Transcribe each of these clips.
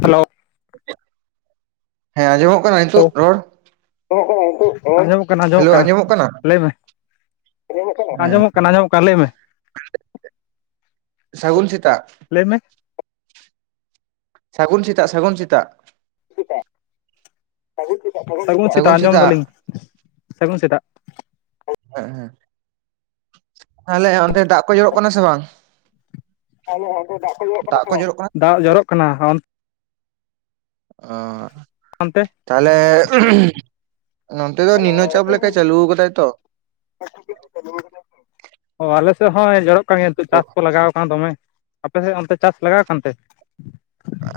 Hello [unintelligible] ᱦᱮᱸ ᱟᱸᱡᱚᱢᱚᱜ ᱠᱟᱱᱟ ᱱᱤᱛᱚᱜ ᱨᱚᱲ? ᱟᱸᱡᱚᱢᱚᱜ ᱠᱟᱱᱟ ᱱᱤᱠᱚᱜ ᱨᱚᱲ? ᱟᱸᱡᱚᱢᱚᱜ ᱟᱸᱡᱚᱢᱚᱜ ᱠᱟᱱᱟ ᱞᱟᱹᱭ ᱢᱮ ᱾ ᱟᱸᱡᱚᱢᱚᱜ ᱠᱟᱱᱟ? ᱟᱸᱡᱚᱢᱚᱜ ᱦᱮᱸ ᱟᱸᱡᱚᱢᱚᱜ ᱠᱟᱱᱟ ᱠᱟᱱ ᱞᱟᱹᱭ ᱢᱮ ᱾ ᱥᱟᱹᱜᱩᱱ ᱥᱟᱛᱟᱜ ᱾ ᱞᱟᱹᱭ ᱢᱮᱼᱼ ᱥᱟᱹᱜᱩᱱ ᱥᱮᱛᱟᱜ ᱥᱟᱹᱜᱩᱱ ᱥᱮᱛᱟᱜ ᱾ ᱥᱟᱹᱜᱩᱱ ᱥᱮᱛᱟᱜ ᱥᱟᱹᱜᱩᱱ ᱥᱮᱛᱟᱜ, ᱥᱟᱹᱜᱩᱱ ᱥᱮᱛᱟᱜ ᱟᱸᱡᱚᱢ ᱫᱟᱞᱤᱧ ᱥᱟᱹᱜᱩᱱ ᱥᱮᱛᱟᱜ ᱾ ᱦᱮᱸᱜ ᱦᱮᱸ ᱾ ᱛᱟᱦᱞᱮ ᱚᱱᱛᱮ ᱫᱟᱜ ᱠᱚ ᱡᱚᱨᱚᱜ ᱠᱟᱱᱟ ᱥᱮ ᱵᱟᱝ? ᱛᱟᱦᱚᱞᱮ ᱚᱱᱛᱮ ᱫᱟᱜ ᱠᱚ ᱡᱚᱨᱚᱜ ᱠᱟᱱᱟ ᱫᱟᱜ ᱥᱮ ᱠᱚ ᱵᱟᱝ? ᱡᱚᱨᱚᱜ ᱠᱟᱱᱟ ᱫᱟᱜ ᱡᱚᱨᱚᱜ ᱠᱟᱱᱟ ᱮᱱᱼᱼ ᱚ ᱚᱱᱛᱮ ᱾ ᱛᱟᱦᱟᱞᱮ [unintelligible] ᱱᱚᱱᱛᱮ ᱫᱚ ᱱᱤᱱᱱᱚ ᱪᱟᱯ ᱞᱮᱠᱟᱭ ᱪᱟᱹᱞᱩ ᱣᱟᱠᱟᱫᱟᱭ ᱛᱚ ᱾ [inaudible] ᱚ ᱟᱞᱮ ᱥᱮᱫ ᱦᱚᱸᱭ ᱡᱚᱨᱚᱜᱼᱼ ᱚᱱᱠᱟᱱ ᱜᱮ ᱱᱤᱛᱚᱜ ᱟᱫᱚ ᱪᱟᱥ ᱠᱚ ᱞᱟᱜᱟᱣᱟᱠᱟᱱ ᱫᱚᱢᱮ, ᱟᱯᱮᱥᱮᱫ ᱚᱱᱛᱮ ᱪᱟᱥ ᱞᱟᱜᱟᱣ ᱟᱠᱟᱱ ᱛᱮ?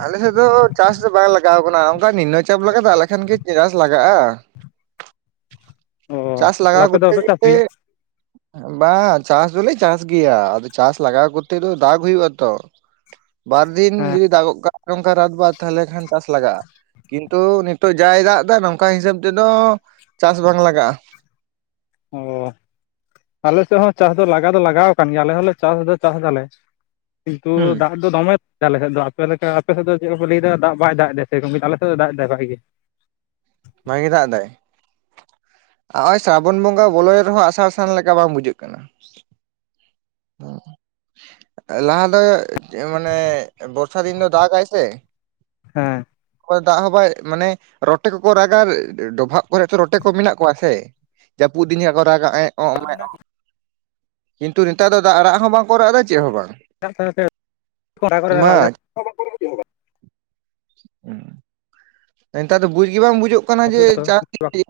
ᱟᱞᱮ ᱥᱮᱫ ᱫᱚ ᱪᱟᱥ ᱫᱚ ᱵᱟᱝ ᱞᱟᱜᱟᱣ ᱟᱠᱟᱱᱟ, ᱚᱱᱠᱟ ᱱᱤᱱᱱᱚ ᱪᱟᱯ ᱞᱮᱠᱟ ᱫᱟᱜ ᱞᱮᱠᱷᱟᱱ ᱜᱮ ᱪᱟᱥ ᱞᱟᱜᱟᱜ-ᱟ ᱾ ᱚ ᱪᱟᱥ ᱞᱟᱜᱟᱣ ᱛᱟᱦᱟᱞᱮ ᱟᱯᱮ ᱫᱚ ᱠᱚᱨᱛᱮ ᱵᱟᱯᱮ ᱪᱟᱥ ᱜᱮᱞᱮ ᱜᱮᱭᱟ? ᱵᱟᱝ ᱪᱟᱥ ᱫᱚᱞᱮ ᱪᱟᱥ ᱜᱮᱭᱟ, ᱟᱫᱚ ᱪᱟᱥ ᱞᱟᱜᱟᱣ ᱠᱚᱛᱛᱮ ᱫᱚ ᱫᱟᱜᱽ ᱦᱩᱭᱩᱜ ᱟᱛᱚ ᱾ ᱵᱟᱨ ᱫᱤᱱ ᱦᱮᱸ ᱡᱩᱫᱤ ᱫᱟᱜ ᱜᱚᱫ ᱠᱟᱜ ᱠᱷᱟᱱ ᱫᱚ ᱨᱟᱫᱽ ᱵᱟᱫᱽ ᱛᱟᱦᱮᱞᱮ ᱠᱷᱟᱱ ᱪᱟᱥ ᱞᱟᱜᱟᱜ-ᱟ ᱾ ᱠᱤᱱᱛᱩ ᱱᱤᱛᱚᱜ ᱡᱟᱭ ᱫᱟᱜ ᱫᱟ ᱱᱚᱝᱠᱟ ᱦᱤᱥᱟᱹᱵ ᱛᱮᱫᱚ ᱪᱟᱥ ᱵᱟᱝ ᱞᱟᱜᱟᱜ-ᱟ᱾ [inaudible] ᱚ᱾ ᱟᱞᱮ ᱥᱮᱜ ᱦᱚᱸ ᱪᱟᱥ ᱫᱚ ᱞᱟᱜᱟᱣ ᱫᱚ ᱞᱟᱜᱟᱣ ᱠᱟᱱ ᱜᱮᱭᱟ ᱟᱞᱮ ᱦᱚᱸᱞᱮ ᱪᱟᱥ ᱫᱚ ᱪᱟᱥ ᱫᱟᱞᱮ᱾ ᱠᱤᱱᱛᱩ ᱦᱩᱸ ᱫᱟᱜ ᱫᱚ ᱫᱚᱢᱮ ᱟᱞᱮ ᱥᱮᱫ ᱫᱚ ᱟᱯᱮ ᱞᱮᱠᱟ ᱟᱯᱮ ᱥᱮᱫ ᱫᱚ ᱪᱮᱫ ᱠᱚᱯᱮ ᱞᱟᱹᱭᱫᱟ ᱫᱟᱜ ᱵᱟᱭ ᱫᱟᱜ ᱮᱫᱟ ᱥᱮᱨᱚᱢ ᱠᱤᱱᱛᱩ ᱟᱞᱮ ᱥᱮᱫ ᱫᱚ ᱫᱟᱜ ᱫᱟᱭ ᱵᱷᱟᱜᱮ ᱜᱮ᱾ ᱵᱷᱟᱜᱮ ᱜᱮ ᱫᱟᱜ ᱫᱟᱭ᱾ ᱚᱜ-ᱚᱭ ᱥᱨᱟᱵᱚᱱ ᱵᱚᱸᱜᱟ ᱵᱚᱞᱚᱭᱮᱱ ᱨᱮᱦᱚᱸ ᱟᱥᱟᱲ ᱥᱟᱱ ᱞᱮᱠᱟ ᱵᱟᱝ ᱵᱩᱡᱷᱟᱹᱜ ᱠᱟᱱᱟ᱾ ᱚᱸ᱾ ᱞᱟᱦᱟ ᱫᱚᱭ ᱪᱮᱫ ᱢᱟᱱᱮ ᱵᱚᱨᱥᱟ ᱫᱤᱱ ᱫᱚ ᱫᱟᱜᱟᱭ ᱥᱮ᱾ ᱦᱮᱸ ᱵᱟᱭ ᱫᱟᱜ ᱦᱚᱸ ᱵᱟᱭ ᱢᱟᱱᱮ ᱨᱚᱴᱮ ᱠᱚᱠᱚ ᱨᱟᱜᱟ ᱰᱚᱵᱷᱟᱜ ᱠᱚᱨᱮᱜ ᱛᱚ ᱨᱚᱴᱮ ᱠᱚ ᱢᱮᱱᱟᱜ ᱠᱚᱣᱟ ᱥᱮ᱾ ᱡᱟᱯᱩᱫ ᱫᱤᱱ ᱪᱮᱜᱠᱟ ᱠᱚ ᱨᱟᱜᱟ ᱮᱸᱜ ᱚᱸᱜ ᱛᱚ ᱢᱮᱸᱜ ᱢᱮᱱᱟᱜ ᱜᱮ᱾ ᱠᱤᱱᱛᱩ ᱱᱮᱛᱟᱨ ᱫᱚ ᱟᱫᱟ ᱨᱟᱜ ᱦᱚᱸ ᱵᱟᱝᱠᱚ ᱨᱟᱜ ᱮᱫᱟ ᱪᱮᱫ ᱦᱚᱸ ᱵᱟᱝ᱾ ᱢᱟ [unintelligible] [inaudible] ᱮᱱᱛᱟᱨ ᱫᱚ ᱵᱩᱡᱽ ᱜᱮ ᱵᱟᱝ ᱵᱩᱡᱩᱜ ᱠᱟᱱᱟ ᱡᱮ ᱪᱟᱥ [unintelligible]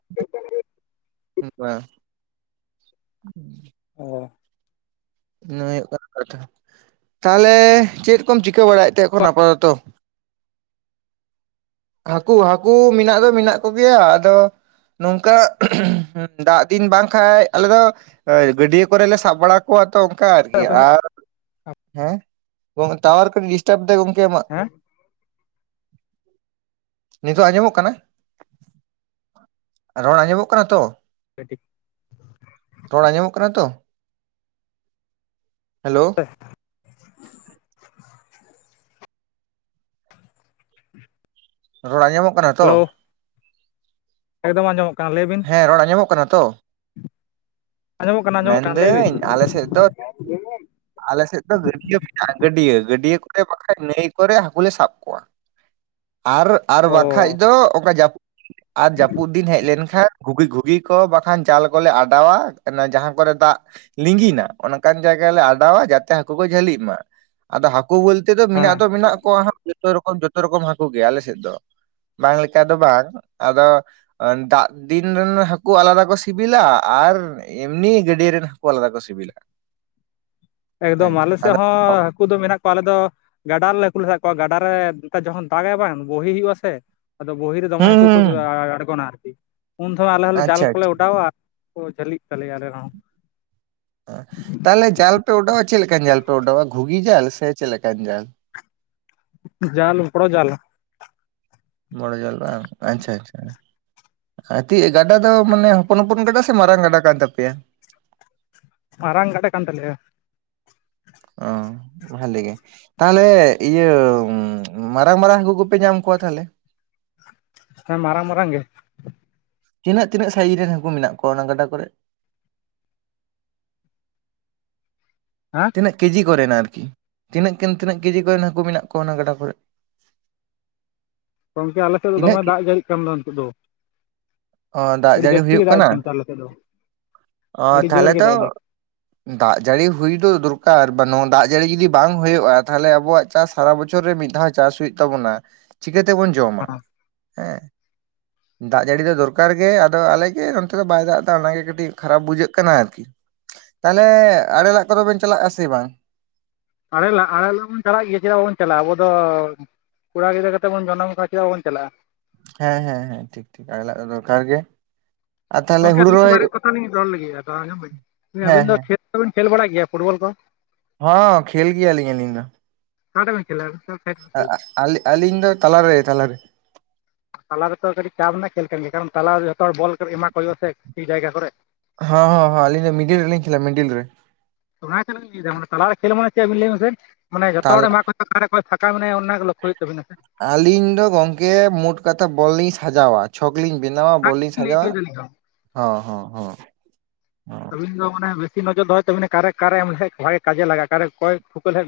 [unintelligible] [inaudible] ᱚ᱾ ᱤᱱᱟᱹ ᱦᱩᱭᱳᱜ ᱠᱟᱱᱟ ᱠᱟᱛᱷᱟ᱾ ᱛᱟᱦᱞᱮ ᱪᱮᱫ ᱠᱚᱢ ᱪᱤᱠᱟᱹ ᱵᱟᱲᱟᱭᱮᱫ ᱛᱮ ᱮᱠᱷᱚᱱ ᱟᱯᱟᱛᱚᱛᱚ? ᱦᱟᱠᱩ ᱦᱟᱠᱩ ᱢᱮᱱᱟᱜ ᱫᱚ ᱢᱮᱱᱟᱜ ᱠᱚᱜᱮᱭᱟ ᱟᱫᱚ ᱱᱚᱝᱠᱟ ᱫᱟᱜ ᱫᱤᱱ ᱵᱟᱝᱠᱷᱟᱡ ᱟᱞᱮ ᱫᱚ ᱜᱟᱹᱰᱭᱟᱹ ᱠᱚᱨᱮᱞᱮ ᱥᱟᱵ ᱵᱟᱲᱟ ᱠᱚᱣᱟᱜ ᱛᱚ ᱚᱱᱠᱟ ᱟᱨᱠᱤ ᱦᱮᱸ ᱟᱨ ᱦᱮᱸ ᱴᱟᱣᱟᱨ ᱠᱟᱹᱴᱤᱡ ᱰᱤᱥᱴᱟᱵ ᱫᱟᱭ ᱜᱚᱝᱠᱮ ᱟᱢᱟᱜ᱾ ᱦᱮᱸ? ᱱᱤᱛᱚᱜ ᱟᱸᱡᱚᱢᱚᱜ ᱠᱟᱱᱟ, ᱨᱚᱲ ᱟᱸᱡᱚᱢᱚᱜ ᱠᱟᱱᱟ ᱛᱚ? ᱠᱟᱹᱴᱤᱡ᱾ ᱨᱚᱲ ᱟᱸᱡᱚᱢᱚᱜ ᱠᱟᱱᱟ ᱛᱚ? ᱦᱮᱞᱳ᱾ [unintelligible] ᱨᱚᱲ ᱟᱸᱡᱚᱢᱚᱜ ᱠᱟᱱᱟ? ᱛᱚ ᱦᱮᱞᱳ᱾ ᱮᱠᱫᱚᱢ ᱟᱸᱡᱚᱢᱚᱜ ᱠᱟᱱᱟ ᱞᱟᱹᱭ ᱵᱤᱱ᱾ ᱦᱮᱸ ᱨᱚᱲ ᱟᱸᱡᱚᱢᱚᱜ ᱠᱟᱱᱟ ᱛᱚ? ᱟᱸᱡᱚᱢᱚᱜ ᱠᱟᱱᱟ ᱟᱸᱡᱚᱢᱚᱜ ᱢᱮᱱ ᱠᱟᱱᱟ ᱞᱟᱹᱭ ᱵᱤᱱ ᱫᱟᱹᱧ ᱟᱞᱮ ᱥᱮᱫ ᱫᱚ ᱟᱞᱮ ᱥᱮᱫ ᱫᱚ ᱜᱟᱹᱰᱭᱟᱹ ᱢᱮᱱᱟᱜ-ᱟ ᱜᱟᱹᱰᱭᱟᱹ᱾ ᱜᱟᱹᱰᱭᱟᱹ ᱠᱚᱨᱮ ᱵᱟᱠᱷᱟᱡ ᱱᱟᱹᱭ ᱠᱚᱨᱮ ᱦᱟᱠᱩ ᱞᱮ ᱥᱟᱵ ᱠᱚᱣᱟ᱾ [inaudible] ᱟᱨ ᱟᱨ ᱚ ᱵᱟᱠᱷᱟᱡ ᱫᱚ ᱚᱠᱟ ᱡᱟᱹᱯᱩᱫ ᱟᱨ ᱡᱟᱹᱯᱩᱫ ᱫᱤᱱ ᱦᱮᱡ ᱞᱮᱱᱠᱷᱟᱱ ᱜᱷᱩᱜᱤ ᱜᱷᱩᱜᱤ ᱠᱚ ᱵᱟᱠᱷᱟᱱ ᱡᱟᱞ ᱠᱚᱞᱮ ᱟᱰᱟᱣᱟ ᱚᱱᱟ ᱡᱟᱦᱟᱸ ᱠᱚᱨᱮ ᱫᱟᱜ ᱞᱤᱸᱜᱤᱱᱟ ᱚᱱᱠᱟᱱ ᱡᱟᱭᱜᱟ ᱞᱮ ᱟᱰᱟᱣᱟ ᱡᱟᱛᱮ ᱦᱟᱹᱠᱩ ᱠᱚ ᱡᱷᱟᱹᱞᱤᱜ ᱢᱟ᱾ ᱟᱫᱚ ᱦᱟᱠᱩ ᱵᱟᱹᱞᱛᱮ ᱫᱚ ᱢᱮᱱᱟᱜ ᱦᱮᱸ ᱫᱚ ᱢᱮᱱᱟᱜ ᱠᱚᱣᱟ ᱦᱟᱸᱜ ᱡᱚᱛᱚ ᱨᱚᱠᱚᱢ ᱡᱚᱛᱚ ᱨᱚᱠᱚᱢ ᱦᱟᱹᱠᱩ ᱜᱮ ᱟᱞᱮ ᱥᱮᱫ ᱫᱚ᱾ ᱵᱟᱝ ᱞᱮᱠᱟ ᱫᱚ ᱵᱟᱝ ᱟᱫᱚ ᱫᱟᱜ ᱫᱤᱱ ᱨᱮᱱ ᱦᱟᱠᱩ ᱟᱞᱟᱫᱟ ᱠᱚ ᱥᱤᱵᱤᱞᱟ ᱟᱨ ᱮᱢᱱᱤ ᱜᱟᱹᱰᱭᱟ. ᱨᱮᱱ ᱦᱟᱠᱩ ᱟᱞᱟᱫᱟ ᱠᱚ ᱥᱤᱵᱤᱞᱟ᱾᱾ ᱮᱠᱫᱚᱢ ᱟᱪᱪᱷᱟ ᱟᱞᱮᱥᱮᱫ ᱟᱫᱚ ᱦᱚᱸ ᱦᱟᱠᱩ ᱫᱚ ᱢᱮᱱᱟᱜ ᱠᱚᱣᱟ ᱟᱞᱮ ᱫᱚ ᱜᱟᱰᱟ ᱨᱮᱞᱮ ᱦᱟᱠᱩᱞᱮ ᱥᱟᱵ ᱠᱚᱣᱟ ᱜᱟᱰᱟᱨᱮ ᱱᱮᱛᱟ ᱡᱚᱠᱷᱚᱱ ᱫᱟᱜᱟᱭ ᱵᱟᱝ ᱵᱳᱦᱤ ᱦᱩᱭᱩᱜᱼᱟ ᱥᱮ᱾ ᱟᱫᱚ ᱜᱳᱜᱷᱤ ᱨᱮ ᱫᱚᱢᱮ ᱦᱩᱸ ᱦᱟᱹᱠᱩ ᱠᱚ ᱦᱩᱸ ᱟ-ᱟ-ᱟᱬᱜᱚᱱᱟ ᱟᱨᱠᱤ᱾ ᱩᱱᱫᱚᱢ ᱟᱞᱮ ᱦᱚᱸᱞᱮ ᱡᱟᱞ ᱟᱪᱪᱷᱟ ᱠᱚᱞᱮ ᱟᱪᱪᱷᱟ ᱚᱰᱟᱣᱟ᱾ ᱠᱚ ᱡᱷᱟᱹᱞᱤᱜ ᱛᱟᱞᱮᱭᱟ ᱟᱞᱮᱨᱮᱸᱦᱚᱸ᱾ ᱛᱟᱦᱚᱞᱮ ᱡᱟᱞ ᱯᱮ ᱚᱰᱟᱣᱟ, ᱪᱮᱫ ᱞᱮᱠᱟᱱ ᱡᱟᱞ ᱯᱮ ᱚᱰᱟᱣᱟ ᱜᱷᱩᱜᱤ ᱡᱟᱞ ᱥᱮ ᱪᱮᱫ ᱞᱮᱠᱟᱱ ᱡᱟᱞ? ᱡᱟᱞ ᱵᱚᱲᱚ ᱡᱟᱞ ᱾ ᱵᱚᱲᱚ ᱡᱟᱞ ᱵᱟᱝ ᱟᱪᱪᱷᱟ ᱟᱪᱪᱷᱟ ᱾ ᱟᱨ ᱛᱤ ᱜᱟᱰᱟ ᱫᱚ ᱢᱟᱱᱮ ᱦᱚᱯᱚᱱ - ᱦᱚᱯᱚᱱ ᱜᱟᱰᱟ, ᱥᱮ ᱢᱟᱨᱟᱝ ᱜᱟᱰᱟ ᱠᱟᱱ ᱛᱟᱯᱮᱭᱟ? ᱢᱟᱨᱟᱝ ᱜᱟᱰᱟ ᱠᱟᱱ ᱛᱟᱞᱮᱭᱟ ᱾ ᱚ ᱵᱷᱟᱞᱤ ᱜᱮ ᱾ ᱛᱟᱦᱚᱞᱮ ᱤᱭᱟᱹ ᱢᱟᱨᱟᱝ - ᱢᱟᱨᱟᱝ ᱦᱟᱹᱠᱩ ᱠᱚᱯᱮ ᱧᱟᱢ ᱠᱚᱣᱟ ᱛᱟᱦᱚᱞᱮ? ᱦᱮᱸ ᱢᱟᱨᱟᱝ - ᱢᱟᱨᱟᱝ ᱜᱮ ᱾ ᱛᱤᱱᱟᱹᱜ ᱛᱤᱱᱟᱹᱜ ᱥᱟᱭᱤᱡ ᱨᱤᱱ ᱦᱟᱹᱠᱩ ᱢᱮᱱᱟᱜ ᱠᱚᱣᱟ ᱚᱱᱟ ᱜᱟᱰᱟ ᱠᱚᱨᱮ? ᱦᱮᱸ ᱛᱤᱱᱟᱹᱜ ᱠᱮᱡᱤ ᱠᱚᱨᱮᱱ ᱟᱨᱠᱤ, ᱛᱤᱱᱟᱹᱜ ᱠᱮᱡᱤ ᱠᱚᱨᱮᱱ ᱦᱟᱹᱠᱩ ᱢᱮᱱᱟᱜ ᱠᱚᱣᱟ ᱚᱱᱟ ᱜᱟᱰᱟ ᱠᱚᱨᱮ? ᱜᱚᱝᱠᱮ ᱟᱞᱮ ᱥᱮᱫ ᱫᱚ ᱛᱤᱱᱟᱹᱜ ᱫᱚᱢᱮ ᱠᱤ ᱫᱟᱜ ᱡᱟᱹᱲᱤᱜ ᱠᱟᱱ ᱫᱚ ᱱᱤᱛᱳᱜ ᱫᱚ? ᱚ ᱫᱟᱜ ᱟᱹᱰᱤ ᱡᱟᱹᱲᱤ ᱡᱟᱹᱥᱛᱤ ᱜᱮ ᱦᱩᱭᱩᱼᱜ ᱫᱟᱜ ᱮᱫ ᱠᱟᱱᱟ ᱠᱟᱱ ᱛᱟᱞᱮ ᱥᱮᱫ ᱫᱚ ᱾ ᱚ ᱟᱹᱰᱤ ᱡᱳᱨ ᱛᱟᱦᱚᱞᱮ ᱜᱮ ᱛᱚ ᱫᱟᱜ ᱮᱫᱟᱭ ᱫᱟᱜ ᱡᱟᱲᱤ ᱦᱩᱭ ᱫᱚ ᱫᱚᱨᱠᱟᱨ ᱾ ᱵᱟ ᱱᱚᱣᱟ ᱫᱟᱜ ᱡᱟᱹᱲᱤ ᱡᱩᱫᱤ ᱵᱟᱝ ᱦᱩᱭᱩᱜᱼᱟ᱾ ᱛᱟᱦᱚᱞᱮ ᱟᱵᱚᱣᱟᱜ ᱪᱟᱥ ᱥᱟᱨᱟ ᱵᱚᱪᱷᱚᱨ ᱨᱮ ᱢᱤᱫ ᱫᱷᱽᱟᱣ ᱪᱟᱥ ᱦᱩᱭᱩᱜ ᱛᱟᱵᱚᱱᱟ ᱾ ᱪᱤᱠᱟᱹᱛᱮᱵᱚᱱ ᱡᱚᱢᱟ ᱦᱮᱸ ᱦᱮᱸ ᱫᱟᱜ ᱡᱟᱹᱲᱤ ᱫᱚ ᱫᱚᱨᱠᱟᱨ ᱜᱮ, ᱟᱫᱚ ᱟᱞᱮᱜᱮ ᱱᱚᱱᱛᱮ ᱫᱚ ᱵᱟᱭ ᱫᱟᱜ ᱫᱟ᱾ ᱚᱱᱟᱜᱮ ᱠᱟᱹᱴᱤᱡ ᱠᱷᱟᱨᱟᱯ ᱵᱩᱡᱷᱟᱹᱜ ᱠᱟᱱᱟ ᱟᱨᱠᱤ ᱾ ᱛᱟᱦᱚᱞᱮ ᱟᱲᱮ ᱞᱟᱜ ᱠᱚᱼᱫᱚ ᱵᱮᱱ ᱪᱟᱞᱟᱜᱼᱟ ᱥᱮ ᱵᱟᱝ? ᱟᱲᱮ ᱞᱟᱜ, ᱟᱲᱮ ᱞᱟᱜ ᱵᱚᱱ ᱪᱟᱞᱟᱜ ᱜᱮᱭᱟ ᱾ᱪᱮᱫᱟᱜ ᱵᱟᱵᱚᱱ ᱪᱟᱞᱟᱜᱼᱟ᱾ ᱟᱵᱚ ᱫᱚ ᱠᱚᱲᱟ ᱜᱤᱫᱨᱟᱹ ᱠᱟᱛᱮᱫ ᱵᱚᱱ ᱡᱚᱱᱚᱢ ᱠᱟᱱᱟ᱾ ᱪᱮᱫᱟᱜ ᱵᱟᱵᱚᱱ ᱪᱟᱞᱟᱜᱼᱟ ᱾ ᱦᱮᱸ ᱦᱮᱸ ᱦᱮᱸ ᱴᱷᱤᱠ ᱴᱷᱤᱠ ᱟᱲᱮ ᱞᱟᱜ ᱫᱚ ᱫᱚᱨᱠᱟᱨ ᱜᱮ ᱾ ᱜᱚᱝᱠᱮ ᱟᱹᱞᱤᱧ ᱵᱟᱨᱭᱟ ᱠᱟᱛᱷᱟ ᱞᱤᱧ ᱨᱚᱲ ᱞᱟᱹᱜᱤᱫ᱾ ᱟᱫᱚ ᱟᱸᱡᱚᱢ ᱵᱤᱱ, ᱡᱮ ᱦᱮᱸ ᱟᱹᱵᱤᱱ ᱫᱚ ᱦᱮᱸ ᱠᱷᱮᱞ ᱠᱚᱵᱮᱱ ᱠᱷᱮᱞ ᱵᱟᱲᱟᱭ ᱜᱮᱭᱟ ᱯᱷᱩᱴᱵᱚᱞ ᱠᱚ? ᱦᱚᱸ - ᱠᱷᱮᱞ ᱜᱮᱭᱟᱞᱤᱧ ᱟᱞᱤᱧ ᱫᱚ ᱾ ᱚᱠᱟ ᱴᱷᱮᱱ ᱵᱮᱱ ᱠᱷᱮᱞᱟ? ᱵᱤᱱ ᱠᱷᱮᱞᱟ ᱟ-ᱟ- ᱟᱞᱤᱧ ᱫᱚ ᱛᱟᱞᱟᱨᱮ ᱛᱟᱞᱟᱨᱮ ᱛᱟᱞᱟ ᱨᱮᱛᱚ ᱠᱟᱹᱴᱤᱡ ᱪᱟᱯ ᱨᱮᱱᱟᱜ ᱠᱷᱮᱞ ᱠᱟᱱ ᱜᱮᱭᱟ᱾ ᱠᱟᱨᱚᱱ ᱛᱟᱞᱟᱨᱮ ᱫᱚ ᱡᱷᱚᱛᱚ ᱦᱚᱲ ᱵᱚᱞ ᱠᱚ ᱮᱢᱟ ᱠᱚ ᱦᱩᱭᱩᱜᱼᱟ᱾ ᱥᱮ ᱴᱷᱤᱠ ᱡᱟᱭᱜᱟ ᱠᱚᱨᱮ ᱾ ᱦᱮᱸ ᱦᱮ ᱟᱹᱞᱤᱧ ᱫᱚ ᱢᱤᱰᱤᱞ ᱨᱮᱞᱤᱧ ᱠᱷᱮᱞᱟ ᱢᱤᱰᱤᱞ ᱨᱮ ᱾ [unintelligible] ᱛᱟᱞᱟ ᱨᱮ ᱠᱷᱮᱞ ᱢᱟᱱᱮ ᱪᱮᱫ ᱟᱵᱤᱱ ᱞᱟᱹᱭ ᱵᱮᱱ ᱥᱮ? ᱢᱟᱱᱮ ᱡᱚᱛᱚ ᱦᱚᱲ ᱛᱟᱞ ᱮᱢᱟ ᱠᱚ ᱚᱠᱟᱨᱮ, ᱠᱚᱭ ᱯᱷᱟᱠᱟ ᱢᱮᱱᱟᱭᱟ, ᱚᱱᱟ ᱜᱮ ᱞᱚᱠᱠᱷᱚ ᱦᱩᱭᱩᱜ ᱛᱟᱵᱤᱱᱟ ᱥᱮ ᱾ ᱟᱹᱞᱤᱧ ᱫᱚ ᱜᱚᱝᱠᱮ ᱢᱳᱴ ᱠᱟᱛᱷᱟ ᱵᱚᱞ ᱞᱤᱧ ᱥᱟᱡᱟᱣ-ᱟ ᱾ ᱪᱷᱚᱠ ᱞᱤᱧ ᱵᱮᱱᱟᱣᱟ- ᱚᱱᱟ ᱵᱚᱞ ᱞᱤᱧ ᱜᱮᱞᱤᱧ ᱞᱟᱹᱭ ᱥᱟᱡᱟᱣᱟ ᱦᱚᱪᱚᱭᱮᱫᱟ ᱟᱹᱞᱤᱧ ᱫᱚ ᱦᱚᱸ ᱦᱚᱸ ᱦᱚᱸ ᱤᱧ ᱫᱚ ᱢᱟᱱᱮ ᱱᱚᱡᱚᱨ ᱫᱚᱦᱚᱭ ᱛᱟᱵᱮᱱᱟ ᱾ ᱠᱟᱨᱮ ᱠᱟᱨᱮ ᱮᱢ ᱞᱮᱠᱷᱟᱡ ᱵᱷᱟᱜᱮ ᱠᱟᱡᱮ ᱞᱟᱜᱼᱟ ᱠᱟᱨᱮ ᱠᱚᱭ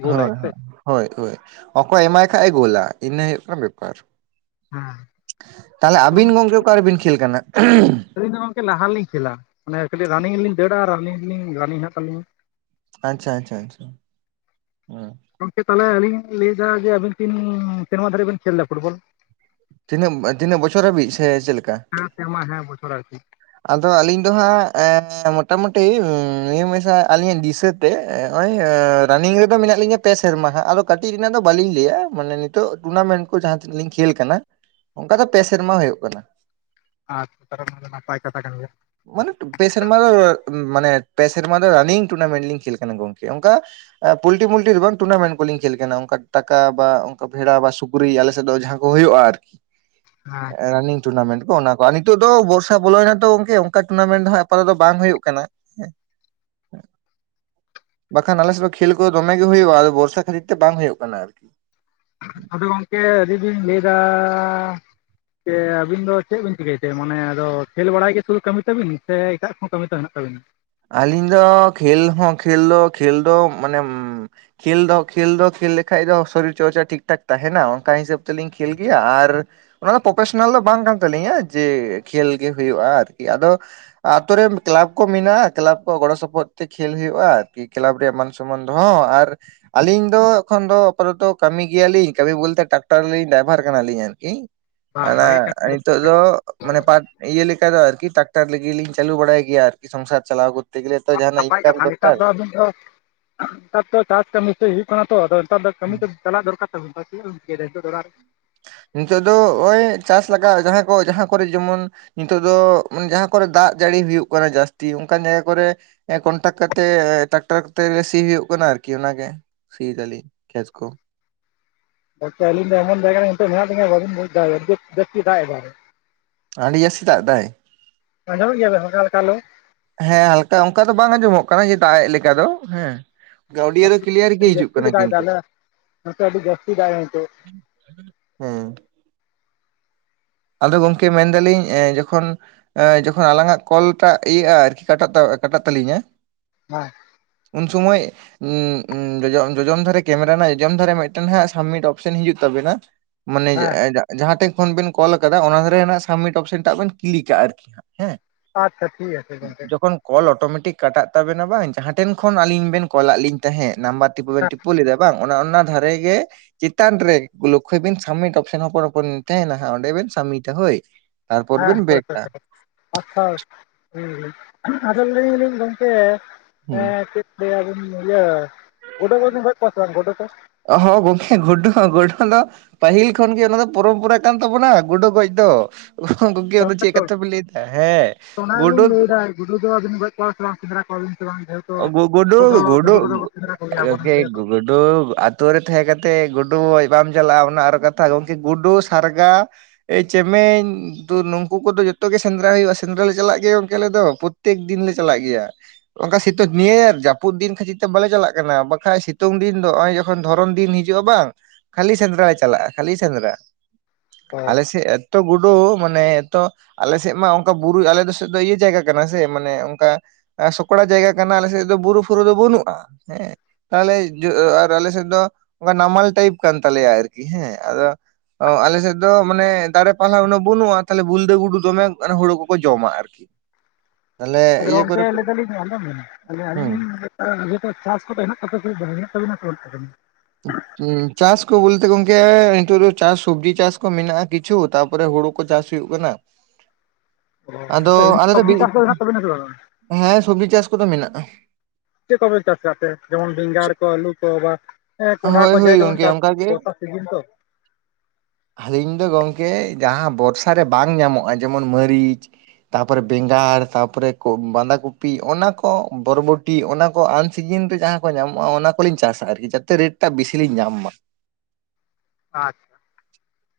ᱦᱳᱭ-ᱦᱳᱭ, ᱦᱳᱭ ᱦᱳᱭ ᱚᱠᱚᱭ ᱮᱢᱟᱭ ᱠᱷᱟᱡ ᱮ ᱜᱳᱞᱟ᱾ ᱤᱱᱟᱹ ᱦᱩᱭᱩᱜ ᱠᱟᱱᱟ ᱵᱮᱯᱟᱨ ᱾ ᱦᱮᱸ ᱛᱟᱦᱚᱞᱮ ᱟᱹᱵᱤᱱ ᱜᱚᱝᱠᱮ ᱚᱠᱟ ᱨᱮᱵᱤᱱ ᱠᱷᱮᱞ ᱠᱟᱱᱟ? ᱟᱹᱞᱤᱧ ᱫᱚ ᱜᱚᱝᱠᱮ ᱞᱟᱦᱟ ᱞᱤᱧ ᱠᱷᱮᱞᱟ᱾ ᱢᱟᱱᱮ ᱠᱟᱹᱴᱤᱡ ᱨᱟᱱᱤᱝ ᱞᱤᱧ ᱫᱟᱹᱲᱟ᱾ ᱨᱟᱱᱤᱝ ᱞᱤᱧ ᱨᱟᱱᱤᱝ ᱦᱮᱱᱟᱜ ᱛᱟᱹᱤᱧᱟ ᱾ ᱟᱪᱪᱷᱟ - ᱟᱪᱪᱷᱟ - ᱟᱪᱪᱷᱟ ᱦᱚᱸ ᱜᱚᱝᱠᱮ ᱛᱟᱦᱚᱞᱮ ᱟᱹᱞᱤᱧ ᱞᱟᱹᱭᱮᱫᱟ᱾ ᱡᱮ ᱟᱵᱤᱱ ᱛᱤᱱ ᱥᱮᱨᱢᱟ ᱫᱷᱟᱨᱮ ᱵᱤᱡ ᱠᱷᱮᱞ ᱮᱜ-ᱟ ᱯᱷᱩᱴᱵᱚᱞ? ᱛᱤᱱᱟᱹᱜ, ᱛᱤᱱᱟᱹᱜ ᱵᱚᱪᱷᱚᱨ ᱦᱟᱹᱵᱤᱡ ᱥᱮ ᱪᱮᱫ ᱞᱮᱠᱟ? ᱦᱮᱸ ᱥᱮᱨᱢᱟ ᱦᱮᱸ ᱵᱚᱪᱷᱚᱨ ᱟᱨᱠᱤ ᱟᱫᱚ ᱟᱹᱞᱤᱧ ᱫᱚ ᱦᱟᱸᱜ ᱮᱸ-ᱢᱚᱴᱟᱢᱩᱴᱤ ᱱᱤᱭᱟᱹ ᱢᱮᱭᱥᱟ ᱟᱹᱞᱤᱧᱟᱜ ᱫᱤᱥᱟᱹ ᱱᱚᱜ-ᱚᱭ ᱨᱟᱱᱤᱝ ᱨᱮᱫᱚ ᱢᱮᱱᱟᱜ ᱞᱤᱧᱟᱹ ᱯᱮ ᱥᱮᱨᱢᱟ ᱾ ᱦᱟᱜ ᱟᱫᱚ ᱠᱟᱹᱴᱤᱡ ᱨᱮᱱᱟᱜ ᱫᱚ ᱵᱟᱞᱤᱧ ᱞᱟᱹᱭᱟ᱾ ᱢᱟᱱᱮ ᱱᱤᱛᱚᱜ ᱴᱩᱨᱱᱟᱢᱮᱱᱴ ᱠᱚ ᱡᱟᱦᱟᱸ ᱛᱤᱱᱟᱹᱜ ᱞᱤᱧ ᱠᱷᱮᱞ ᱠᱟᱱᱟ᱾ ᱚᱱᱠᱟ ᱫᱚ ᱯᱮ ᱥᱮᱨᱢᱟ ᱦᱩᱭᱩᱜ ᱠᱟᱱᱟ ᱾ ᱟᱡ ᱠᱟᱨᱚᱱ ᱱᱟᱯᱟᱭ ᱫᱚ ᱠᱟᱛᱷᱟ ᱠᱟᱱ ᱜᱮᱭᱟ᱾ ᱢᱟᱱᱮ ᱯᱮ ᱥᱮᱨᱢᱟ ᱫᱚ ᱢᱟᱱᱮ ᱯᱮ ᱥᱮᱨᱢᱟ ᱫᱚ ᱨᱟᱱᱤᱝ ᱴᱩᱱᱟᱢᱮᱱ ᱞᱤᱧ ᱠᱷᱮᱞ ᱠᱟᱱᱟ ᱜᱚᱝᱠᱮ ᱚᱝᱠᱟ ᱯᱩᱞᱴᱤ ᱢᱩᱩᱞᱴᱤ ᱫᱚ ᱵᱟᱝ ᱴᱩᱱᱟᱢᱮᱱᱴ ᱠᱚᱞᱤᱧ ᱠᱷᱮᱞ ᱠᱟᱱᱟ ᱚᱱᱠᱟ ᱴᱟᱠᱟ ᱵᱟ ᱚᱱᱠᱟ ᱵᱷᱮᱲᱟ ᱵᱟ ᱥᱩᱠ ᱯᱩᱨᱤ ᱟᱞᱮ ᱥᱮᱫ ᱫᱚ ᱡᱟᱦᱟᱸ ᱠᱚ ᱦᱩᱭᱩᱜ-ᱟ ᱟᱨᱠᱤ [inaudible] ᱨᱟᱱᱤᱝ ᱴᱩᱨᱱᱟᱢᱮᱱᱴ ᱠᱚ ᱚᱱᱟ ᱠᱚ ᱱᱤᱛᱳᱜ ᱫᱳ ᱵᱚᱨ ᱵᱚᱞᱚᱭᱱᱟ ᱛᱚ ᱜᱚᱝᱠᱮ ᱚᱝᱠᱟ ᱴᱩᱨᱱᱟᱢᱮᱱ ᱫᱚᱦᱟᱜ ᱟᱯᱟᱫᱚᱛᱚ ᱵᱟᱝ ᱦᱩᱭᱩᱜ ᱠᱟᱱᱟ ᱾ ᱵᱟᱠᱷᱟᱱ ᱟᱞᱮ ᱥᱮᱫ ᱫᱚ ᱠᱷᱮᱞ ᱠᱚᱫᱚ ᱫᱚᱢᱮ ᱜᱮ ᱦᱩᱭᱩᱜ-ᱟ ᱵᱚᱨᱥᱟ ᱠᱷᱟᱹᱛᱤᱨ ᱛᱮ ᱵᱟᱝ ᱦᱩᱭᱩᱜ ᱠᱟᱱᱟ ᱟᱨᱠᱤ ᱟᱫᱚ ᱜᱚᱝᱠᱮ ᱟᱹᱞᱤᱧ ᱞᱤᱧ ᱞᱟᱹᱭᱫᱟ ᱡᱮ ᱟᱹᱵᱤᱱ ᱫᱚ ᱪᱮᱫ ᱵᱤᱱ ᱪᱤᱠᱟᱹᱭ ᱛᱮ ᱢᱟᱱᱮ ᱟᱫᱚ ᱠᱷᱮᱞ ᱵᱟᱲᱟᱭ ᱜᱮ ᱥᱩᱫᱩ ᱠᱟᱹᱢᱤ ᱛᱟᱵᱤᱱ ᱥᱮ ᱮᱴᱟᱜ ᱠᱚᱦᱚᱸ ᱠᱟᱹᱢᱤ ᱛᱚ ᱦᱮᱱᱟᱜ ᱛᱟᱵᱤᱱᱟ? ᱟᱹᱞᱤᱝ ᱫᱚ ᱠᱷᱮᱞ ᱦᱚᱸ ᱠᱷᱮᱞ ᱫᱚ ᱠᱷᱮᱞ ᱫᱚ ᱢᱟᱱᱮ ᱠᱷᱮᱞ ᱫᱚ ᱠᱷᱮᱞ ᱫᱚ ᱠᱷᱮᱞ ᱞᱮᱠᱷᱟᱡ ᱫᱚ ᱥᱚᱨᱤᱨ ᱪᱚᱨᱪᱟ ᱴᱷᱤᱠ ᱴᱷᱟᱠ ᱛᱟᱦᱮᱱᱟ ᱚᱱᱠᱟ ᱦᱤᱥᱟᱹᱵ ᱛᱮᱞᱤᱧ ᱠᱷᱮᱞ ᱜᱮᱭᱟ ᱟᱨ ᱚᱱᱟ ᱫᱚ ᱯᱨᱚᱯᱷᱮᱥᱚᱱᱟᱞ ᱫᱚ ᱵᱟᱝ ᱠᱟᱱ ᱛᱟᱹᱞᱤᱧᱟ ᱡᱮ ᱠᱷᱮᱞ ᱜᱮ ᱦᱩᱭᱩᱜ-ᱟ ᱟᱨᱠᱤ ᱟᱫᱚ ᱟᱛᱳ ᱨᱮᱱ ᱠᱞᱟᱵᱽ ᱠᱚ ᱢᱮᱱᱟᱜ-ᱟ ᱾ ᱠᱞᱟᱯ ᱠᱚ ᱜᱚᱲᱚ ᱥᱚᱯᱚᱦᱚᱫ ᱛᱮ ᱠᱷᱮᱞ ᱦᱩᱭᱩᱜ-ᱟ ᱟᱨᱠᱤ ᱠᱮᱞᱟᱯ ᱨᱮᱭᱟᱜ ᱢᱟᱱ ᱥᱚᱱᱢᱟᱱ ᱨᱮᱭᱟᱜ ᱫᱚᱦᱚ ᱦᱚᱸ ᱟᱨ ᱟᱹᱞᱤᱧ ᱫᱚ ᱮᱠᱷᱚᱱ ᱫᱚ ᱟᱯᱟᱛᱚᱛᱚ ᱠᱟᱹᱢᱤ ᱜᱮᱭᱟᱞᱤᱧ ᱠᱟᱹᱢᱤ ᱵᱚᱞᱛᱮ ᱴᱟᱠᱴᱟᱨᱞᱤᱧ ᱰᱟᱭᱵᱷᱟᱨ ᱠᱟᱱᱟᱞᱤᱧ ᱟᱨᱠᱤ ᱵᱟᱝ ᱢᱟᱱᱮ ᱵᱷᱟᱜᱮ ᱠᱟᱹᱢᱤ ᱱᱤᱛᱚᱜ ᱟᱫᱚ ᱢᱟᱱᱮ ᱯᱟᱴ ᱤᱭᱟᱹ ᱞᱮᱠᱟ ᱫᱚ ᱟᱨᱠᱤ ᱴᱟᱠᱴᱟᱨ ᱞᱤᱜᱤᱞᱤᱧ ᱪᱟᱹᱞᱩ ᱵᱟᱲᱟᱭ ᱜᱮᱭᱟ ᱟᱨᱠᱤ ᱥᱚᱝᱥᱟᱨ ᱪᱟᱞᱟᱣ ᱠᱚ ᱱᱟᱯᱟᱭ ᱠᱟᱛᱷᱟ ᱱᱮᱛᱟᱨ ᱫᱚ ᱟᱹᱵᱤᱱ ᱫᱚ ᱱᱮᱛᱟᱨ ᱛᱚ ᱪᱟᱥ ᱠᱟᱹᱢᱤ ᱦᱩᱭᱩᱜ ᱠᱟᱱᱟ ᱛᱚ ᱟᱫᱚ ᱱᱮᱛᱟᱨ ᱫᱚ ᱠᱟᱹᱢᱤ ᱦᱩᱸ। ᱫᱚ ᱪᱟᱞᱟᱜ ᱫᱚᱨᱠᱟᱨ ᱛᱟᱵᱚᱱ ᱛᱚ ᱪᱮᱫ ᱵᱤᱱ ᱪᱤᱠᱟᱹᱭ ᱫᱟ ᱚᱲᱟᱜ ᱨᱮ? ᱱᱤᱛᱚᱜ ᱫᱚ ᱳᱭ ᱪᱟᱥ ᱞᱟᱜᱟᱜ ᱡᱟᱦᱟᱸ ᱠᱚ ᱡᱟᱦᱟᱸ ᱠᱚᱨᱮ ᱡᱮᱢᱚᱱ ᱱᱤᱛᱚᱜ ᱫᱚ ᱢᱟᱱᱮ ᱡᱟᱦᱟᱸ ᱠᱚᱨᱮ ᱫᱟᱜ ᱡᱟᱹᱲᱤ ᱦᱩᱭᱩᱜ ᱠᱟᱱᱟ ᱡᱟᱹᱥᱛᱤ ᱚᱝᱠᱟᱱ ᱡᱟᱭᱜᱟ ᱠᱚᱨᱮ ᱮ ᱠᱚᱱᱴᱟᱠ ᱠᱟᱛᱮᱜ ᱴᱟᱠᱴᱟᱨ ᱠᱚᱛᱮ ᱥᱤ ᱦᱩᱭᱩᱜ ᱠᱟᱱᱟ ᱟᱨᱠᱤ ᱚᱱᱟ ᱜᱮ ᱾ ᱥᱤᱭ ᱫᱟᱞᱤ ᱠᱷᱮᱛ ᱠᱚ ᱾ ᱜᱚᱝᱠᱮ ᱟᱹᱞᱤᱧ ᱫᱚ ᱮᱢᱚᱱ ᱡᱟᱭᱜᱟ ᱨᱮ ᱱᱤᱛᱚᱜ ᱢᱮᱱᱟᱜ ᱞᱤᱧᱟ ᱵᱟᱵᱮᱱ ᱵᱩᱡ ᱫᱟ ᱟᱹᱰᱤ ᱡᱟᱹᱥᱛᱤ ᱫᱟᱜ ᱮᱫᱟᱭ ᱾ ᱟᱺᱰᱤ ᱡᱟᱹᱥᱛᱤ ᱫᱟᱜ ᱮᱫᱟᱭ? ᱟᱸᱡᱚᱢᱮᱜ ᱜᱮᱭᱟ ᱵᱮᱱ ᱦᱟᱞᱠᱟ ᱦᱟᱞᱠᱟ ᱦᱮᱞᱳᱣ? ᱦᱮᱸ ᱦᱟᱞᱠᱟ ᱚᱝᱠᱟ ᱫᱚ ᱵᱟᱝ ᱟᱸᱡᱚᱢᱚᱜ ᱠᱟᱱᱟ ᱡᱮ ᱫᱟᱜ ᱮᱜ ᱞᱮᱠᱟ ᱫᱚ ᱦᱮᱸ ᱾ ᱜᱟᱹᱣᱰᱤᱭᱟ ᱫᱚ ᱟᱨᱠᱤ ᱠᱤᱞᱭᱟᱨ ᱜᱤ ᱟᱹᱰᱤ ᱦᱤᱡᱩᱜ ᱡᱟᱹᱥᱛᱤ ᱠᱟᱱᱟ ᱜᱮ ᱫᱟᱜ ᱮᱫᱟ ᱠᱤᱱᱛᱩ ᱟᱞᱮ ᱱᱚᱛᱮ ᱟᱹᱰᱤ ᱡᱟᱹᱥᱛᱤ ᱫᱟᱜ ᱮᱫᱟ ᱱᱤᱛᱚᱜ ᱾ ᱦᱮᱸ ᱾ ᱟᱫᱚ ᱜᱚᱝᱠᱮ ᱢᱮᱱ ᱫᱟᱞᱤᱧ ᱮᱸ ᱡᱚᱠᱷᱚᱱ ᱟᱸ ᱡᱚᱠᱷᱚᱱ ᱟᱞᱟᱝᱟᱜ ᱠᱚᱞ ᱴᱟᱜ ᱤᱭᱟᱹᱜ-ᱟ ᱟᱨᱠᱤ ᱠᱟᱴᱟᱜ ᱛᱟ ᱠᱟᱴᱟᱜ ᱛᱟᱹᱞᱤᱧᱟ ᱦᱮᱸ ᱾ ᱩᱱ ᱥᱩᱢᱟᱹᱭ ᱩᱸᱩᱸ ᱡᱚᱢ ᱡᱚᱡᱚᱢ ᱫᱷᱟᱨᱮ ᱠᱮᱢᱮᱨᱟ ᱨᱮᱱᱟᱜ ᱡᱚᱡᱚᱢ ᱫᱷᱟᱨᱮ ᱢᱤᱫᱴᱮᱱ ᱦᱟᱸᱜ ᱥᱟᱢᱤᱴ ᱚᱯᱷᱥᱮᱱ ᱦᱤᱡᱩᱜ ᱛᱟᱵᱮᱱᱟ ᱢᱟᱱᱮ ᱡᱟ ᱦᱮᱸ ᱡᱟᱸ ᱡᱟᱦᱟᱸ ᱴᱷᱮᱜ ᱠᱷᱚᱱ ᱵᱮᱱ ᱠᱚᱞ ᱟᱠᱟᱫᱟ ᱚᱱᱟ ᱫᱷᱟᱨᱮᱱᱟ ᱥᱟᱢᱢᱤᱴ ᱚᱯᱥᱮᱱ ᱴᱟᱜ ᱵᱮᱱ ᱠᱞᱠᱤᱠᱟ ᱟᱨᱠᱤ ᱦᱟᱸᱜ ᱦᱮᱸ ᱾ ᱟᱪᱪᱷᱟ ᱴᱷᱤᱠ ᱟᱪᱷᱮ ᱜᱚᱝᱠᱮ ᱾ ᱠᱚᱞ ᱚᱴᱚᱢᱮᱴᱤᱠ ᱠᱟᱴᱟᱜ ᱛᱟᱵᱮᱱᱟ ᱵᱟᱝ ᱡᱟᱦᱟᱸ ᱴᱷᱮᱱ ᱠᱷᱚᱱ ᱟᱹᱞᱤᱧ ᱵᱮᱱ ᱠᱚᱞᱟᱜ ᱞᱤᱝ ᱛᱟᱦᱮᱸᱫ ᱱᱟᱢᱵᱟᱨ ᱴᱤᱯᱟᱹᱟ ᱵᱮᱱ ᱴᱤᱯᱟᱹᱣ ᱞᱮᱫᱟ ᱾ ᱵᱟᱝ ᱚᱱᱟ ᱚᱱᱟ ᱫᱷᱟᱨᱮ ᱜᱮ ᱪᱮᱛᱟᱱ ᱨᱮ ᱞᱳᱠᱠᱷᱳᱭ ᱵᱤᱱ ᱥᱟᱢᱤᱴ ᱚᱯᱥᱮᱱ ᱦᱚᱯᱚᱱ ᱦᱚᱯᱚᱱ ᱛᱮᱦᱮᱱᱟ ᱾ ᱦᱟ ᱚᱸᱰᱮ ᱵᱮᱱ ᱥᱟᱢᱤᱴᱟ ᱦᱳᱭ ᱾ ᱦᱮᱸ ᱦᱳᱭ ᱦᱳᱭ ᱾ ᱟᱪᱪᱷᱟ ᱟᱫᱚ ᱞᱟᱹᱭ ᱫᱟᱞᱤᱧ ᱜᱚᱢᱠᱮ ᱮ ᱦᱩᱸ ᱪᱮᱫ ᱞᱟᱹᱭᱟ ᱵᱮᱱ ᱤᱭᱟᱹ ᱜᱚᱰᱚ ᱠᱚᱵᱮᱱ ᱜᱚᱡᱷ ᱠᱚᱣᱟ ᱥᱮ ᱵᱟᱝ ᱜᱚᱰᱚ ᱠᱚ? ᱦᱚᱸ ᱜᱚᱝᱠᱮ ᱜᱚᱰᱩ ᱦᱚᱸ ᱜᱚᱰᱩ ᱫᱚ ᱯᱟᱹᱦᱤᱞ ᱠᱷᱚᱱ ᱜᱮ ᱚᱱᱟ ᱫᱚ ᱯᱚᱨᱚᱢ-ᱯᱚᱨᱟ ᱠᱟᱱ ᱛᱟᱵᱚᱱᱟ ᱜᱳᱰᱩ ᱜᱚᱡ ᱫᱚ ᱚ ᱜᱚᱝᱠᱮ ᱚᱱᱟ ᱫᱚ ᱪᱮᱫ ᱠᱟᱛᱷᱟ ᱯᱤᱱ ᱞᱟᱹᱭ ᱫᱟ ᱦᱮᱸ ᱚᱱᱟ ᱜᱳᱰᱳ ᱜᱮᱞᱤᱧ ᱞᱟᱹᱭᱫᱟ ᱜᱩᱰᱩ ᱫᱚ ᱟᱵᱤᱱ ᱜᱚᱡ ᱠᱚᱣᱟ ᱥᱮ ᱵᱟᱝ ᱥᱮᱸᱫᱽᱨᱟ ᱠᱚᱣᱟᱵᱤᱱ ᱥᱮ ᱵᱟᱝ ᱡᱟᱭᱦᱳᱠ ᱩᱝᱠᱩ ᱜᱩᱰᱩ ᱜᱳᱰᱩ ᱠᱚᱜᱮᱭᱟ ᱟᱵᱚᱨᱮᱱ ᱜᱤᱫᱽᱨᱟᱹ [unintelligible] ᱠᱚ ᱜᱩᱰᱩ ᱟᱛᱳ ᱨᱮ ᱛᱟᱦᱮᱸ ᱠᱟᱛᱮᱫ ᱜᱩᱰᱩ ᱜᱚᱡ ᱵᱟᱢ ᱪᱟᱞᱟᱜᱼᱟ ᱚᱱᱟ ᱟᱨᱚ ᱠᱟᱛᱷᱟ ᱜᱚᱝᱠᱮ ᱜᱩᱰᱩ ᱥᱟᱨᱜᱟ ᱮ ᱪᱮᱢᱮᱧ ᱫᱚ ᱱᱩᱝᱠᱩ ᱠᱚᱫᱚ ᱡᱚᱛᱚ ᱜᱮ ᱥᱮᱸᱫᱽᱨᱟ ᱦᱩᱭᱩᱜᱼᱟ ᱥᱮᱸᱫᱽᱨᱟ ᱞᱮ ᱪᱟᱞᱟᱜ ᱜᱮᱭᱟ ᱜᱚᱝᱠᱮᱞᱮ ᱫᱚ, ᱯᱳ ᱛᱮᱠ ᱫᱤᱱ ᱞᱮ ᱪᱟᱞᱟᱜ ᱜᱮᱭᱟ ᱚᱱᱠᱟ ᱥᱮ ᱛᱚ ᱱᱤᱭᱟᱹ ᱡᱟᱹᱯᱩᱫ ᱫᱤᱱ ᱠᱷᱟᱹᱛᱤᱨ ᱛᱮ ᱵᱟᱞᱮ ᱪᱟᱞᱟᱜ ᱠᱟᱱᱟ ᱵᱟᱠᱷᱟᱡ ᱥᱤᱛᱩᱝ ᱫᱤᱱ ᱫᱚ ᱦᱚᱸᱜᱼᱚᱭ ᱡᱚᱠᱷᱚᱱ ᱫᱷᱚᱨᱚᱱ ᱫᱤᱱ ᱦᱤᱡᱩᱜᱼᱟ ᱵᱟᱝ ᱠᱷᱟᱹᱞᱤ ᱥᱮᱸᱫᱽᱨᱟ ᱞᱮ ᱪᱟᱞᱟᱜᱼᱟ ᱠᱷᱟᱹᱞᱤ ᱥᱮᱸᱫᱽᱨᱟ᱾ ᱚ ᱟᱞᱮ ᱥᱮᱫ ᱛᱚ ᱜᱩᱰᱩ ᱢᱟᱱᱮ ᱛᱚ ᱟᱞᱮ ᱥᱮᱫ ᱢᱟ ᱚᱱᱠᱟ ᱵᱩᱨᱩ ᱟᱞᱮ ᱫᱚ ᱥᱮᱫ ᱫᱚ ᱤᱭᱟᱹ ᱡᱟᱭᱜᱟ ᱠᱟᱱᱟ ᱥᱮ ᱢᱟᱱᱮ ᱚᱱᱠᱟ ᱥᱚᱠᱲᱟ ᱡᱟᱭᱜᱟ ᱠᱟᱱ ᱟᱞᱮ ᱥᱮᱫ ᱫᱚ ᱵᱩᱨᱩ ᱯᱷᱩᱨᱩ ᱫᱚ ᱵᱟᱹᱱᱩᱜᱼᱟ, ᱦᱮᱸ᱾ ᱟᱞᱮ ᱡᱚ ᱟᱨ ᱟᱞᱮ ᱥᱮᱫ ᱫᱚ ᱚᱱᱠᱟ ᱱᱟᱢᱟᱞ ᱴᱟᱭᱤᱯ ᱠᱟᱱ ᱛᱟᱞᱮᱭᱟ ᱟᱨᱠᱤ, ᱦᱮᱸ ᱟᱫᱚ ᱚ ᱟᱞᱮ ᱥᱮᱫ ᱫᱚ ᱢᱟᱱᱮ ᱫᱟᱲᱮ ᱯᱟᱞᱦᱟ ᱩᱱᱟᱹ ᱵᱟᱹᱱᱩᱜᱼᱟ ᱛᱟᱞᱦᱮ ᱵᱩᱞᱫᱟᱹ ᱜᱩᱰᱩ ᱫᱚᱢᱮ ᱚᱱᱟ ᱦᱩᱲᱩ ᱠᱚᱠᱚ ᱡᱚᱢᱟ ᱟᱨᱠᱤ᱾ ᱛᱟᱦᱚᱞᱮ ᱟᱫᱚ ᱤᱭᱟᱹ ᱜᱚᱝᱠᱮ ᱠᱚᱨᱮ ᱠᱚ ᱞᱟᱹᱭ ᱫᱟᱞᱤᱧ ᱟᱸᱡᱚᱢ ᱵᱮᱱ ᱟᱞᱤᱧ ᱦᱩᱸ ᱟᱹᱞᱤᱧ ᱞᱤᱧ ᱱᱤᱡᱮᱛᱮ ᱪᱟᱥ ᱠᱚᱫᱚ ᱦᱮᱱᱟᱜ ᱛᱟᱯᱮ ᱥᱮ ᱦᱮᱱᱟᱜ ᱛᱟᱵᱤᱱᱟ ᱥᱮ ᱵᱟᱹᱱᱩᱜ ᱛᱟᱵᱤᱱᱟ? ᱦᱩᱸ ᱪᱟᱥ ᱠᱚ ᱵᱚᱞᱛᱮ ᱜᱚᱝᱠᱮ ᱱᱤᱛᱚᱜ ᱫᱚ ᱪᱟᱥ ᱥᱚᱵᱡᱤ ᱪᱟᱥ ᱠᱚ ᱢᱮᱱᱟᱜᱼᱟ ᱠᱤᱪᱷᱩ ᱛᱟᱯᱚᱨᱮ ᱦᱩᱲᱩ ᱠᱚ ᱪᱟᱥ ᱦᱩᱭᱩᱜ ᱠᱟᱱᱟ᱾ ᱚ ᱟᱫᱚ ᱥᱚᱵᱡᱤ ᱪᱟᱥ ᱫᱚ ᱦᱮᱱᱟᱜ ᱛᱟᱵᱤᱱᱟ ᱥᱮ ᱵᱟᱝ-ᱟ? ᱦᱮᱸ ᱥᱚᱵᱡᱤ ᱪᱟᱥ ᱠᱚᱫᱚ ᱢᱮᱱᱟᱜᱼᱟ᱾ ᱪᱮᱫ ᱠᱚᱯᱮ ᱪᱟᱥ ᱠᱟᱜ ᱛᱮ ᱡᱮᱢᱚᱱ ᱵᱮᱸᱜᱟᱲ ᱠᱚ ᱟᱹᱞᱩ ᱠᱚ ᱵᱟ ᱦᱮᱸ ᱠᱚᱸᱰᱷᱟ ᱦᱳᱭ ᱠᱚ ᱡᱮ ᱦᱳᱭ ᱡᱮᱢᱚᱱ ᱜᱚᱝᱠᱮ ᱪᱟᱥ, ᱚᱱᱠᱟ ᱜᱮ ᱵᱚᱨᱥᱟ ᱥᱤᱡᱮᱱ ᱛᱚ᱾ ᱟᱹᱞᱤᱧ ᱫᱚ ᱜᱚᱝᱠᱮ ᱡᱟᱦᱟᱸ ᱵᱚᱨᱥᱟ ᱨᱮ ᱵᱟᱝ ᱧᱟᱢᱚᱜᱼᱟ ᱡᱮᱢᱚᱱ ᱢᱟᱹᱨᱤᱪ, ᱛᱟᱯᱚᱨᱮ ᱵᱮᱸᱜᱟᱲ ᱛᱟᱯᱚᱨᱮ ᱠᱚ ᱵᱟᱸᱫᱟ ᱠᱚᱯᱤ ᱚᱱᱟ ᱠᱚ ᱵᱚᱨᱵᱚ ᱴᱤ ᱚᱱᱟ ᱠᱚ ᱟᱱ ᱥᱤᱡᱤᱱ ᱨᱮ ᱡᱟᱦᱟᱸ ᱠᱚ ᱧᱟᱢᱚᱜᱼᱟ ᱚᱱᱟ ᱠᱚᱞᱤᱧ ᱪᱟᱥᱟ ᱟᱨᱠᱤ ᱡᱟᱛᱮ ᱨᱮᱹᱴ ᱴᱟᱜ ᱵᱤᱥᱤ ᱞᱤᱧ ᱧᱟᱢ ᱢᱟ᱾ ᱟᱪᱪᱷᱟ,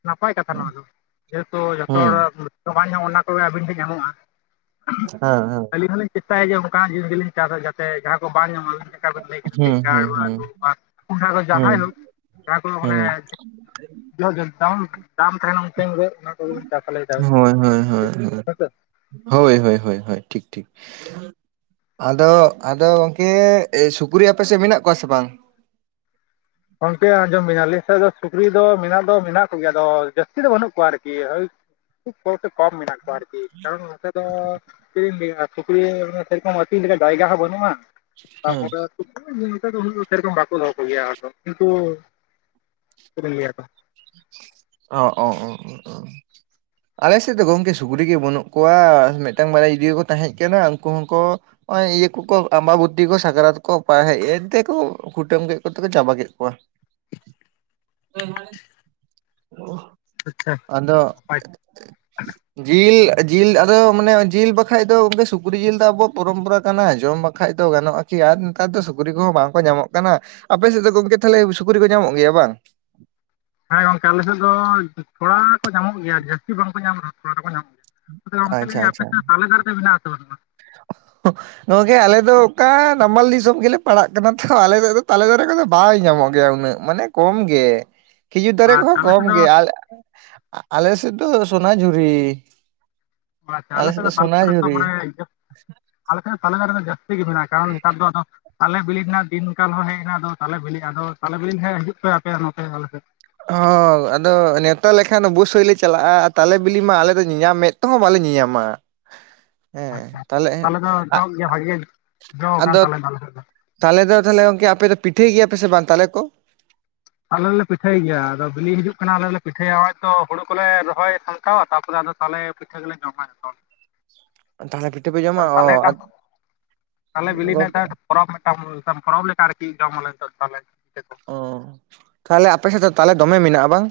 ᱱᱟᱯᱟᱭ ᱠᱟᱛᱷᱟ ᱱᱚᱣᱟ ᱫᱚ ᱡᱮᱦᱮᱛᱩ ᱡᱚᱛᱚ ᱦᱩᱸ ᱦᱚᱲᱟᱜ ᱫᱚ ᱵᱟᱝ ᱧᱟᱢᱚᱜ ᱚᱱᱟ ᱠᱚᱜᱮ ᱟᱹᱵᱤᱱ ᱴᱷᱮᱡ ᱧᱟᱢᱚᱜᱼᱟ ᱦᱮᱸ ᱦᱮᱸ ᱟᱹᱞᱤᱧ ᱦᱚᱸᱞᱤᱧ ᱪᱮᱥᱴᱟᱭ ᱜᱮᱭᱟ ᱚᱱᱠᱟᱱᱟᱜ ᱡᱤᱱᱤᱥ ᱜᱮᱞᱤᱧ ᱪᱟᱥᱟ ᱡᱟᱛᱮ ᱡᱟᱦᱟᱸ ᱠᱚ ᱵᱟᱝ ᱧᱟᱢᱟᱜ ᱠᱟ ᱵᱤᱱ ᱞᱟᱹᱭ ᱠᱮᱫᱟ ᱦᱩᱸ ᱵᱮᱸᱜᱟᱲ ᱦᱩᱸ ᱵᱟ ᱟᱹᱞᱩ ᱵᱟ ᱠᱚᱱᱰᱷᱟ ᱠᱚ ᱦᱩᱸ ᱡᱟᱦᱟᱭ ᱦᱳᱠ ᱡᱟᱦᱟᱠᱚᱭ ᱢᱟᱱᱮ ᱦᱩᱸ [unintelligible] ᱫᱟᱢ ᱛᱟᱦᱮᱱᱟ ᱚᱱᱛᱮ ᱨᱮ ᱦᱳᱭ ᱦᱳᱭ ᱦᱳᱭ ᱦᱳᱭ, ᱦᱮᱸᱥᱮ ᱦᱳᱭ ᱦᱳᱭ ᱦᱳᱭ ᱦᱳᱭ, ᱴᱷᱤᱠ ᱴᱷᱤᱠ᱾ ᱟᱫᱚ ᱟᱫᱚ ᱜᱚᱝᱠᱮ ᱥᱩᱠᱨᱤ ᱟᱯᱮ ᱥᱮᱫ ᱢᱮᱱᱟᱜ ᱠᱚᱣᱟ ᱥᱮ ᱵᱟᱝ? ᱜᱚᱢᱠᱮ ᱟᱸᱡᱚᱢ ᱵᱤᱱ ᱟᱞᱮ ᱥᱮᱫ ᱫᱚ ᱥᱩᱠᱨᱤ ᱫᱚ ᱢᱮᱱᱟᱜ ᱫᱚ ᱢᱮᱱᱟᱜ ᱠᱚᱜᱮᱭᱟ ᱟᱫᱚ ᱡᱟᱹᱥᱛᱤ ᱫᱚ ᱵᱟᱹᱱᱩᱜ ᱠᱚᱣᱟ ᱟᱨᱠᱤ ᱦᱳᱭ ᱠᱷᱩᱵ [unintelligible] ᱠᱚᱢ ᱢᱮᱱᱟᱜ ᱢᱮᱱᱟᱜ ᱠᱚᱣᱟ ᱟᱨ ᱠᱤ ᱠᱟᱨᱚᱱ ᱚᱱᱚᱛ ᱫᱚ ᱪᱮᱫ ᱤᱧ ᱞᱟᱹᱭᱟ ᱥᱩᱠᱨᱤ ᱥᱮᱨᱚᱠᱚᱢ ᱟᱹᱛᱤᱧ ᱞᱮᱠᱟ ᱡᱟᱭᱜᱟ ᱦᱚᱸ ᱵᱟᱹᱱᱩᱜᱼᱟ᱾ ᱦᱩᱸ ᱛᱟᱯᱚᱨᱮ [unintelligible] ᱥᱮᱨᱚᱠᱚᱢ ᱵᱟᱠᱚ ᱫᱚᱦᱚ ᱠᱚᱜᱮᱭᱟ ᱮᱠᱫᱚᱢ᱾ ᱠᱤᱱᱛᱩ ᱪᱮᱫ ᱤᱧ ᱞᱟᱹᱭᱟ ᱟᱫᱚ? ᱚᱻ [inaudible] ᱟᱞᱮ ᱥᱮᱫ ᱫᱚ ᱜᱚᱝᱠᱮ ᱥᱩᱠᱨᱤ ᱜᱮ ᱵᱟᱹᱱᱩᱜ ᱠᱚᱣᱟ ᱢᱤᱫᱴᱟᱝ ᱵᱟᱨᱭᱟ ᱡᱩᱫᱤᱠᱚ ᱛᱟᱦᱮᱸᱜ ᱠᱟᱱᱟ ᱩᱱᱠᱩ ᱦᱚᱸᱠᱚ ᱦᱚᱸᱜ-ᱚᱭ ᱤᱭᱟᱹ ᱠᱚ ᱠᱚ ᱟᱢᱵᱟᱵᱩᱛᱤ ᱠᱚ ᱥᱟᱠᱟᱨᱛ ᱠᱚ ᱯᱟ ᱦᱮᱡ ᱮᱱᱛᱮ ᱠᱚ ᱠᱩᱴᱟᱹᱢ ᱠᱮᱫ ᱠᱚᱛᱮ ᱠᱚ ᱪᱟᱵᱟ ᱠᱮᱫ ᱠᱚᱣᱟ᱾ [inaudible] [inaudible] ᱚ᱾ ᱟᱪᱪᱷᱟ᱾ ᱟᱫᱚ [inaudible] ᱡᱤᱞ ᱡᱤᱞ ᱟᱫᱚ ᱢᱟᱱᱮ ᱡᱤᱞ ᱵᱟᱠᱷᱟᱡ ᱫᱚᱠᱮ ᱥᱩᱠᱨᱤ ᱡᱤᱞ ᱫᱚ ᱟᱵᱚᱣᱟᱜ ᱯᱚᱨᱚᱢᱯᱚᱨᱟ ᱠᱟᱱᱟ ᱡᱚᱸᱢ ᱵᱟᱼᱼ ᱵᱟᱠᱟᱡ ᱫᱚ ᱜᱟᱱᱚᱜ-ᱟ ᱠᱤ ᱟᱨ ᱱᱮᱛᱟᱨ ᱫᱚ ᱥᱩᱠᱨᱤ ᱠᱚᱦᱚᱸ ᱵᱟᱝᱠᱚ ᱧᱟᱢᱚᱜ ᱠᱟᱱᱟ᱾ ᱟᱯᱮ ᱥᱮᱫ ᱫᱚ ᱜᱚᱝᱠᱮ ᱛᱟᱦᱚᱞᱮ ᱥᱩᱠᱨᱤ ᱠᱚ ᱧᱟᱢᱚᱜ ᱜᱮᱭᱟ ᱵᱟᱝ? ᱦᱮᱸ ᱜᱚᱝᱠᱮ ᱟᱞᱮ ᱥᱮᱫ ᱫᱚ ᱛᱷᱚᱲᱟ ᱠᱚ ᱧᱟᱢᱚᱜ ᱜᱮᱭᱟ ᱡᱟᱹᱥᱛᱤ ᱵᱟᱝᱠᱚ ᱧᱟᱢ ᱨᱮᱦᱚᱸ ᱛᱷᱚᱲᱟ ᱫᱚᱠᱚ ᱧᱟᱢᱚᱜ ᱜᱮᱭᱟ᱾ ᱟᱫᱚ ᱜᱚᱢᱠᱮ ᱟᱪᱪᱷᱟ ᱞᱟᱹᱭᱫᱤᱧ ᱟᱯᱮ ᱥᱮᱫ ᱛᱟᱞᱮ ᱫᱟᱨᱮ ᱫᱚ ᱢᱮᱱᱟᱜ ᱟᱥᱮ ᱵᱟᱱᱩᱜ-ᱟ? [inaudible] ᱱᱚᱣᱟᱜᱮ ᱟᱞᱮ ᱫᱚ ᱚᱠᱟ ᱱᱟᱢᱟᱞ ᱫᱤᱥᱚᱢ ᱜᱮᱞᱮ ᱯᱟᱲᱟᱜ ᱠᱟᱱᱟ ᱛᱷᱚ ᱟᱞᱮ ᱥᱮᱫ ᱫᱚ ᱛᱟᱞᱮ ᱫᱟᱨᱮ ᱠᱚᱫᱚ ᱵᱟᱭ ᱧᱟᱢᱚᱜ ᱜᱮᱭᱟ ᱩᱱᱟᱹᱜ᱾ ᱢᱟᱱᱮ ᱠᱚᱢ ᱜᱮ, ᱠᱷᱤᱡᱩᱨ ᱫᱟᱨᱮ ᱟᱨ ᱠᱚᱦᱚᱸ ᱟᱞᱮ ᱠᱚᱢ ᱥᱮᱫ ᱫᱚ ᱜᱮ᱾ ᱟ-ᱟᱞᱮ ᱥᱮᱜ ᱫᱚ ᱥᱚᱱᱟ ᱡᱷᱩᱨᱤ᱾ [unintelligible] ᱛᱤ ᱜᱮ ᱢᱟᱱᱟᱜ-ᱟ ᱠᱟᱨᱚᱱ ᱱᱮᱛᱟᱨ ᱫᱚ ᱟᱫᱚ ᱛᱟᱞᱮ ᱵᱤᱞᱤ ᱨᱮᱱᱟᱜ ᱫᱤᱱ ᱠᱟᱞ ᱦᱚᱸ ᱦᱮᱡ ᱮᱱᱟ ᱟᱫᱚ ᱛᱟᱞᱮ ᱵᱤᱞᱤ ᱟᱫᱚ ᱛᱟᱞᱮ ᱵᱤᱞᱤ ᱦᱮᱸ ᱦᱤᱡᱩᱜ ᱯᱮ ᱟᱯᱮᱭᱟᱜ ᱱᱚᱛᱮ ᱟᱞᱮ ᱥᱮᱫ᱾ ᱦᱚᱸ ᱟᱫᱚ ᱱᱮᱶᱛᱟ ᱞᱮᱠᱷᱟᱱ ᱳᱵᱳᱥᱥᱳᱭ ᱞᱮ ᱪᱟᱞᱟᱜᱼᱟ ᱛᱟᱞᱮ ᱵᱤᱞᱤ ᱢᱟ ᱟᱞᱮ ᱫᱚ ᱧᱮᱧᱟᱢ ᱢᱮᱫ ᱛᱮᱦᱚᱸ ᱵᱟᱞᱮ ᱧᱮᱧᱟᱢᱟ᱾ ᱦᱮᱸ ᱟᱪᱪᱷᱟ᱾ ᱛᱟᱦᱞᱮ ᱛᱟᱞᱮ ᱫᱚ ᱡᱚᱜ ᱜᱮᱭᱟ ᱵᱟᱷᱮ ᱜᱮ, ᱡᱚ ᱟᱠᱟᱱ ᱟᱫᱚ ᱜᱟᱞᱮ ᱫᱚ ᱟᱞᱮ ᱥᱮᱫ ᱫᱚ᱾ ᱛᱟᱞᱮ ᱫᱚ ᱛᱟᱞᱦᱮ ᱜᱚᱝᱠᱮ ᱟᱯᱮ ᱫᱚ ᱯᱤᱴᱷᱟᱹᱭ ᱜᱮᱭᱟ ᱯᱮ ᱥᱮ ᱵᱟᱝ ᱛᱟᱞᱮ ᱠᱚ? ᱟᱞᱮ ᱞᱮ ᱯᱤᱴᱷᱟᱹᱭ ᱜᱮᱭᱟ ᱟᱫᱚ ᱵᱤᱞᱤ ᱦᱤᱡᱩᱜ ᱠᱟᱱᱟ ᱟᱞᱮ ᱞᱮ ᱯᱤᱴᱷᱟᱹᱭᱟ ᱦᱚᱜ-ᱚᱭ ᱛᱚ ᱦᱳᱲᱳ ᱠᱚᱞᱮ ᱨᱚᱦᱚᱭ ᱥᱟᱢᱴ ᱠᱟᱣᱟ ᱛᱟᱯᱚᱨᱮ ᱟᱫᱚ ᱛᱟᱦᱞᱮ ᱯᱤᱴᱷᱟᱹ ᱜᱮᱞᱮ ᱡᱚᱢᱟ ᱡᱷᱚᱛᱚ ᱛᱟᱦᱞᱮ ᱯᱤᱴᱷᱟᱹ ᱯᱮ ᱡᱚᱢᱟ ᱦᱚᱲ᱾ ᱚ ᱜᱚᱝᱠᱮ [unintelligible] ᱯᱚᱨᱚᱵᱽ ᱢᱤᱫᱴᱟᱝ ᱥᱮᱢ ᱯᱚᱨᱚᱵᱽ ᱞᱮᱠᱟ ᱟᱨᱠᱤ ᱡᱚᱢ ᱟᱞᱮ‌ ᱱᱤᱱᱚᱜ ᱛᱟᱞᱮ ᱵᱤᱞᱤ ᱠᱚᱫᱚ᱾ ᱚ᱾ ᱛᱟᱦᱞᱮ ᱟᱯᱮ ᱥᱮᱫ ᱫᱚ ᱛᱟᱞᱮ ᱫᱚᱢᱮ ᱢᱮᱱᱟᱜᱼᱟ ᱵᱟᱝ?